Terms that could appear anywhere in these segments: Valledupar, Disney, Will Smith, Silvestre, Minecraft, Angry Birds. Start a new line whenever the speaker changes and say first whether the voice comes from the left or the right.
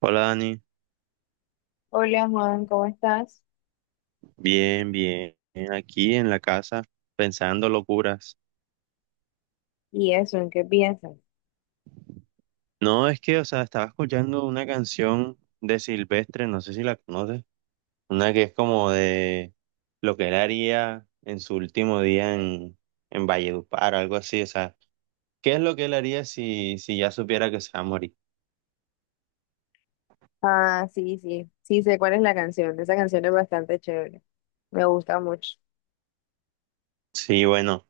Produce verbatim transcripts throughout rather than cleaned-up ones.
right: Hola Dani,
left: Hola Juan, ¿cómo estás?
right: bien, bien, aquí en la casa pensando locuras.
left: ¿Y eso, en qué piensas?
right: No, es que, o sea, estaba escuchando una canción de Silvestre, no sé si la conoces, una que es como de lo que él haría en su último día en, en Valledupar, algo así, o sea, ¿qué es lo que él haría si, si ya supiera que se va a morir?
left: Ah, sí, sí, sí sé cuál es la canción. Esa canción es bastante chévere. Me gusta mucho.
right: Sí, bueno,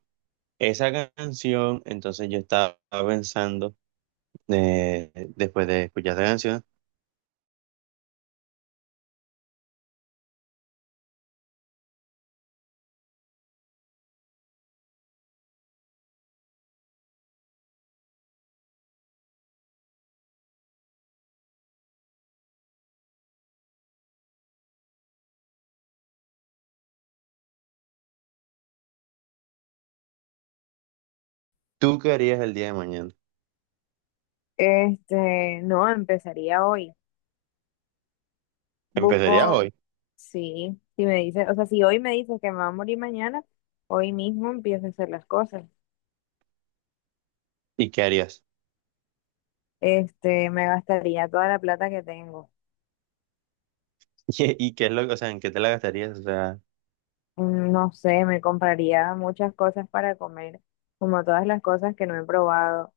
right: esa canción, entonces yo estaba pensando, eh, después de escuchar esa canción, ¿tú qué harías el día de mañana?
left: Este, no, empezaría hoy.
right: ¿Empezarías
left: Busco,
right: hoy?
left: sí, si me dices, o sea, si hoy me dices que me va a morir mañana, hoy mismo empiezo a hacer las cosas.
right: ¿Y qué harías?
left: Este, me gastaría toda la plata que tengo.
right: ¿Y, y qué es lo, o sea, en qué te la gastarías? O sea,
left: Mm, No sé, me compraría muchas cosas para comer, como todas las cosas que no he probado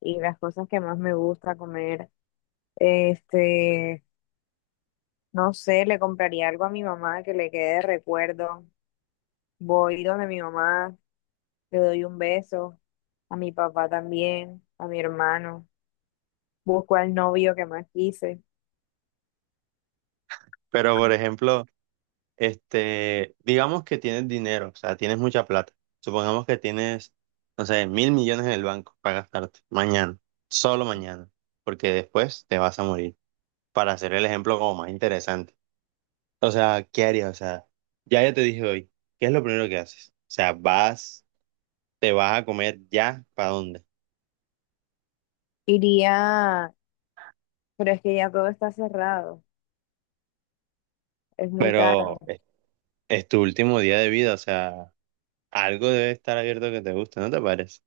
left: y las cosas que más me gusta comer. Este, no sé, le compraría algo a mi mamá que le quede de recuerdo. Voy donde mi mamá, le doy un beso, a mi papá también, a mi hermano. Busco al novio que más quise.
right: pero por ejemplo, este, digamos que tienes dinero, o sea, tienes mucha plata. Supongamos que tienes, no sé, mil millones en el banco para gastarte mañana, solo mañana, porque después te vas a morir. Para hacer el ejemplo como más interesante. O sea, ¿qué harías? O sea, ya ya te dije hoy, ¿qué es lo primero que haces? O sea, vas, te vas a comer ya, ¿para dónde?
left: Iría, pero es que ya todo está cerrado, es muy tarde.
right: Pero es es tu último día de vida, o sea. Algo debe estar abierto que te guste, ¿no te parece?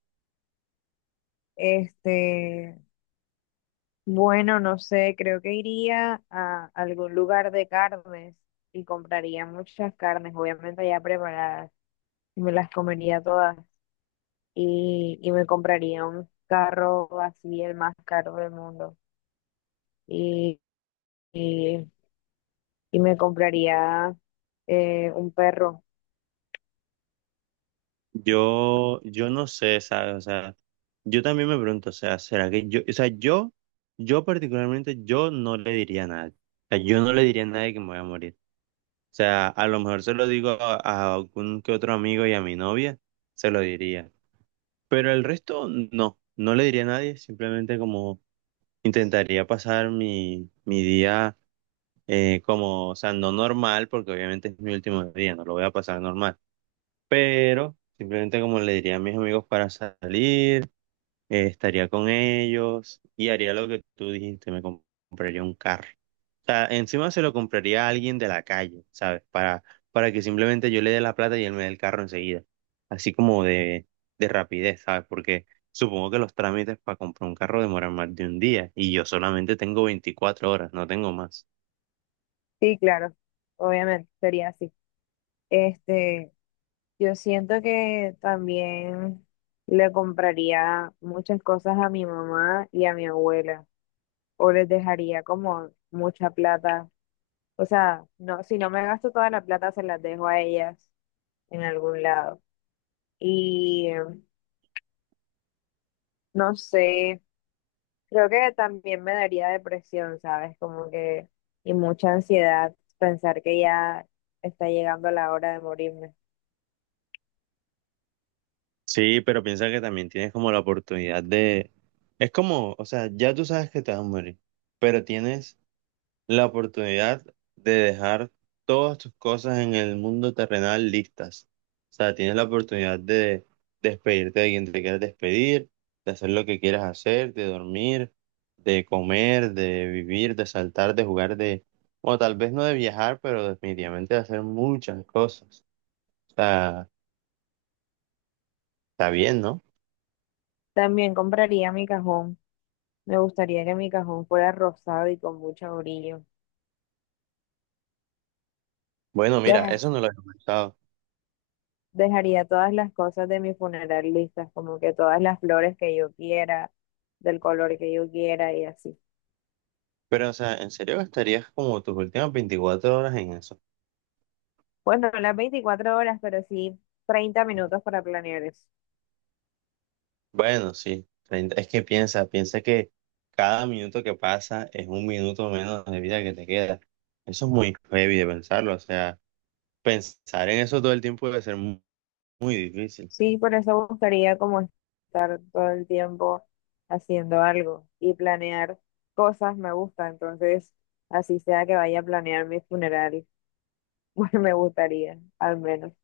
left: Este, bueno, no sé, creo que iría a algún lugar de carnes y compraría muchas carnes, obviamente ya preparadas, y me las comería todas. y, y me compraría un carro así, el más caro del mundo. Y, y, y me compraría eh, un perro.
right: Yo, yo no sé, ¿sabes? O sea, yo también me pregunto, o sea, ¿será que yo, o sea, yo, yo particularmente, yo no le diría a nadie. O sea, yo no le diría a nadie que me voy a morir. O sea, a lo mejor se lo digo a, a algún que otro amigo y a mi novia, se lo diría. Pero el resto, no, no le diría a nadie, simplemente como intentaría pasar mi, mi día eh, como, o sea, no normal, porque obviamente es mi último día, no lo voy a pasar normal pero simplemente como le diría a mis amigos para salir, eh, estaría con ellos y haría lo que tú dijiste, me comp- compraría un carro. O sea, encima se lo compraría a alguien de la calle, ¿sabes? Para, para que simplemente yo le dé la plata y él me dé el carro enseguida. Así como de, de rapidez, ¿sabes? Porque supongo que los trámites para comprar un carro demoran más de un día y yo solamente tengo veinticuatro horas, no tengo más.
left: Sí, claro, obviamente, sería así. Este, yo siento que también le compraría muchas cosas a mi mamá y a mi abuela, o les dejaría como mucha plata. O sea, no, si no me gasto toda la plata, se las dejo a ellas en algún lado. Y eh, no sé, creo que también me daría depresión, ¿sabes? Como que, y mucha ansiedad pensar que ya está llegando la hora de morirme.
right: Sí, pero piensa que también tienes como la oportunidad de... Es como, o sea, ya tú sabes que te vas a morir, pero tienes la oportunidad de dejar todas tus cosas en el mundo terrenal listas. O sea, tienes la oportunidad de despedirte de quien te quieras despedir, de hacer lo que quieras hacer, de dormir, de comer, de vivir, de saltar, de jugar, de... O tal vez no de viajar, pero definitivamente de hacer muchas cosas. O sea, está bien, ¿no?
left: También compraría mi cajón. Me gustaría que mi cajón fuera rosado y con mucho brillo.
right: Bueno, mira,
left: Deja-
right: eso no lo había pensado.
left: Dejaría todas las cosas de mi funeral listas, como que todas las flores que yo quiera, del color que yo quiera y así.
right: Pero, o sea, ¿en serio gastarías como tus últimas veinticuatro horas en eso?
left: Bueno, no las veinticuatro horas, pero sí treinta minutos para planear eso.
right: Bueno, sí, treinta es que piensa, piensa que cada minuto que pasa es un minuto menos de vida que te queda. Eso es muy heavy de pensarlo, o sea, pensar en eso todo el tiempo debe ser mu- muy difícil.
left: Sí, por eso buscaría como estar todo el tiempo haciendo algo y planear cosas me gusta, entonces así sea que vaya a planear mi funeral, pues me gustaría, al menos.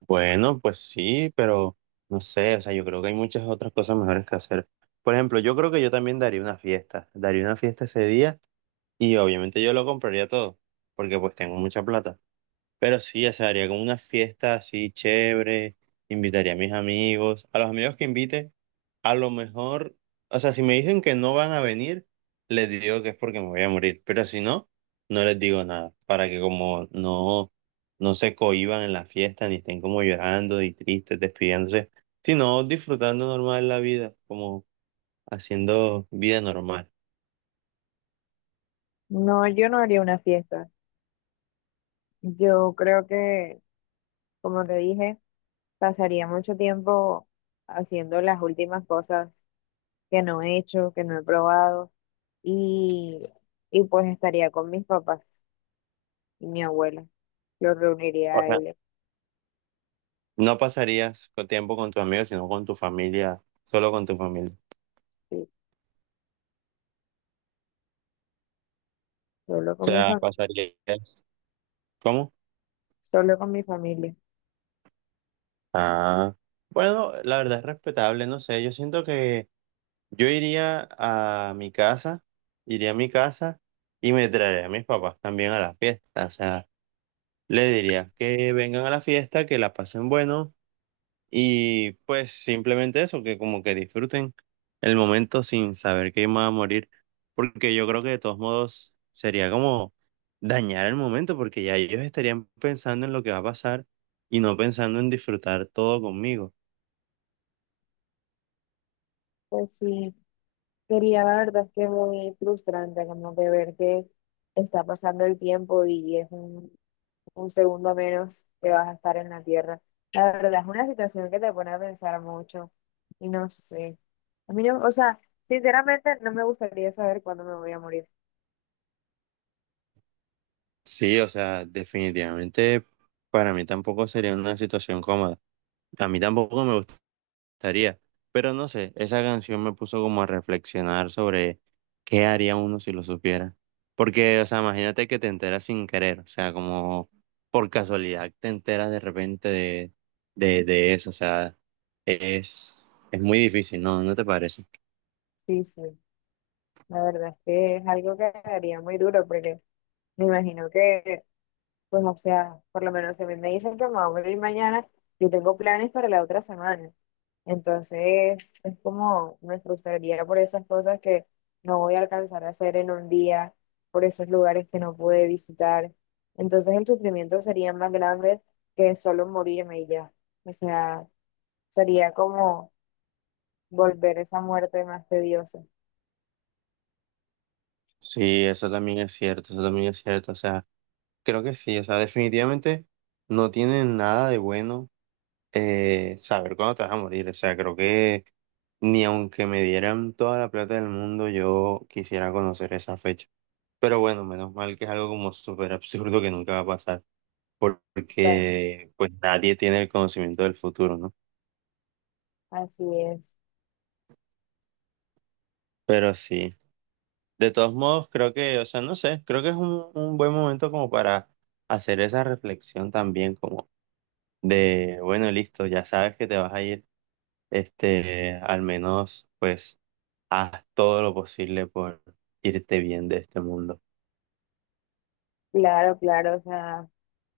right: Bueno, pues sí, pero no sé, o sea, yo creo que hay muchas otras cosas mejores que hacer. Por ejemplo, yo creo que yo también daría una fiesta, daría una fiesta ese día y obviamente yo lo compraría todo, porque pues tengo mucha plata. Pero sí, o sea, haría como una fiesta así chévere, invitaría a mis amigos, a los amigos que invite, a lo mejor, o sea, si me dicen que no van a venir, les digo que es porque me voy a morir, pero si no, no les digo nada, para que como no, no se cohíban en la fiesta, ni estén como llorando y tristes, despidiéndose, sino disfrutando normal la vida, como haciendo vida normal.
left: No, yo no haría una fiesta. Yo creo que, como te dije, pasaría mucho tiempo haciendo las últimas cosas que no he hecho, que no he probado y, y pues estaría con mis papás y mi abuela. Los reuniría
right: O
left: a
right: sea,
left: ellos.
right: no pasarías tiempo con tus amigos, sino con tu familia, solo con tu familia.
left: Sí. Solo con mi
right: Sea,
left: familia,
right: pasaría. ¿Cómo?
left: solo con mi familia.
right: Ah, bueno, la verdad es respetable, no sé. Yo siento que yo iría a mi casa, iría a mi casa y me traería a mis papás también a la fiesta. O sea, le diría que vengan a la fiesta, que la pasen bueno. Y pues simplemente eso, que como que disfruten el momento sin saber que van a morir, porque yo creo que de todos modos sería como dañar el momento, porque ya ellos estarían pensando en lo que va a pasar y no pensando en disfrutar todo conmigo.
left: Pues sí, sería la verdad es que muy frustrante como de ver que está pasando el tiempo y es un, un segundo menos que vas a estar en la tierra. La verdad es una situación que te pone a pensar mucho y no sé. A mí no, o sea, sinceramente no me gustaría saber cuándo me voy a morir.
right: Sí, o sea, definitivamente para mí tampoco sería una situación cómoda. A mí tampoco me estaría. Pero no sé, esa canción me puso como a reflexionar sobre qué haría uno si lo supiera. Porque, o sea, imagínate que te enteras sin querer, o sea, como por casualidad te enteras de repente de, de, de eso, o sea, es, es muy difícil, ¿no? ¿No te parece?
left: Sí, sí, la verdad es que es algo que daría muy duro porque me imagino que pues, o sea, por lo menos si a mí me dicen que me voy a ir mañana, yo tengo planes para la otra semana. Entonces, es como me frustraría por esas cosas que no voy a alcanzar a hacer en un día, por esos lugares que no pude visitar. Entonces, el sufrimiento sería más grande que solo morirme y ya. O sea, sería como volver esa muerte más tediosa.
right: Sí, eso también es cierto, eso también es cierto, o sea, creo que sí, o sea, definitivamente no tiene nada de bueno eh, saber cuándo te vas a morir. O sea, creo que ni aunque me dieran toda la plata del mundo, yo quisiera conocer esa fecha. Pero bueno, menos mal que es algo como súper absurdo que nunca va a pasar,
left: Total,
right: porque pues nadie tiene el conocimiento del futuro, ¿no?
left: así es.
right: Pero sí, de todos modos, creo que, o sea, no sé, creo que es un, un buen momento como para hacer esa reflexión también, como de, bueno, listo, ya sabes que te vas a ir, este, al menos, pues haz todo lo posible por irte bien de este mundo.
left: Claro, claro. O sea,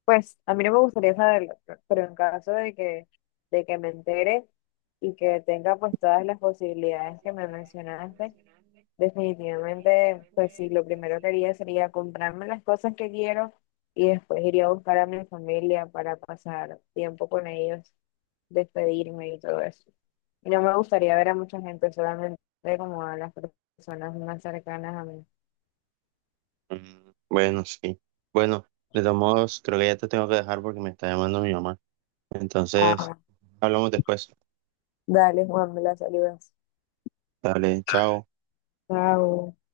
left: pues a mí no me gustaría saberlo, pe- pero en caso de que, de que me entere y que tenga pues todas las posibilidades que me mencionaste, definitivamente pues sí, lo primero que haría sería comprarme las cosas que quiero y después iría a buscar a mi familia para pasar tiempo con ellos, despedirme y todo eso. Y no me gustaría ver a mucha gente, solamente como a las personas más cercanas a mí.
right: Mm, bueno, sí. Bueno, de todos modos, creo que ya te tengo que dejar porque me está llamando mi mamá. Entonces,
left: Ah,
right: hablamos después.
left: dale, Juan, me la saludas.
right: Dale, chao.
left: Chao.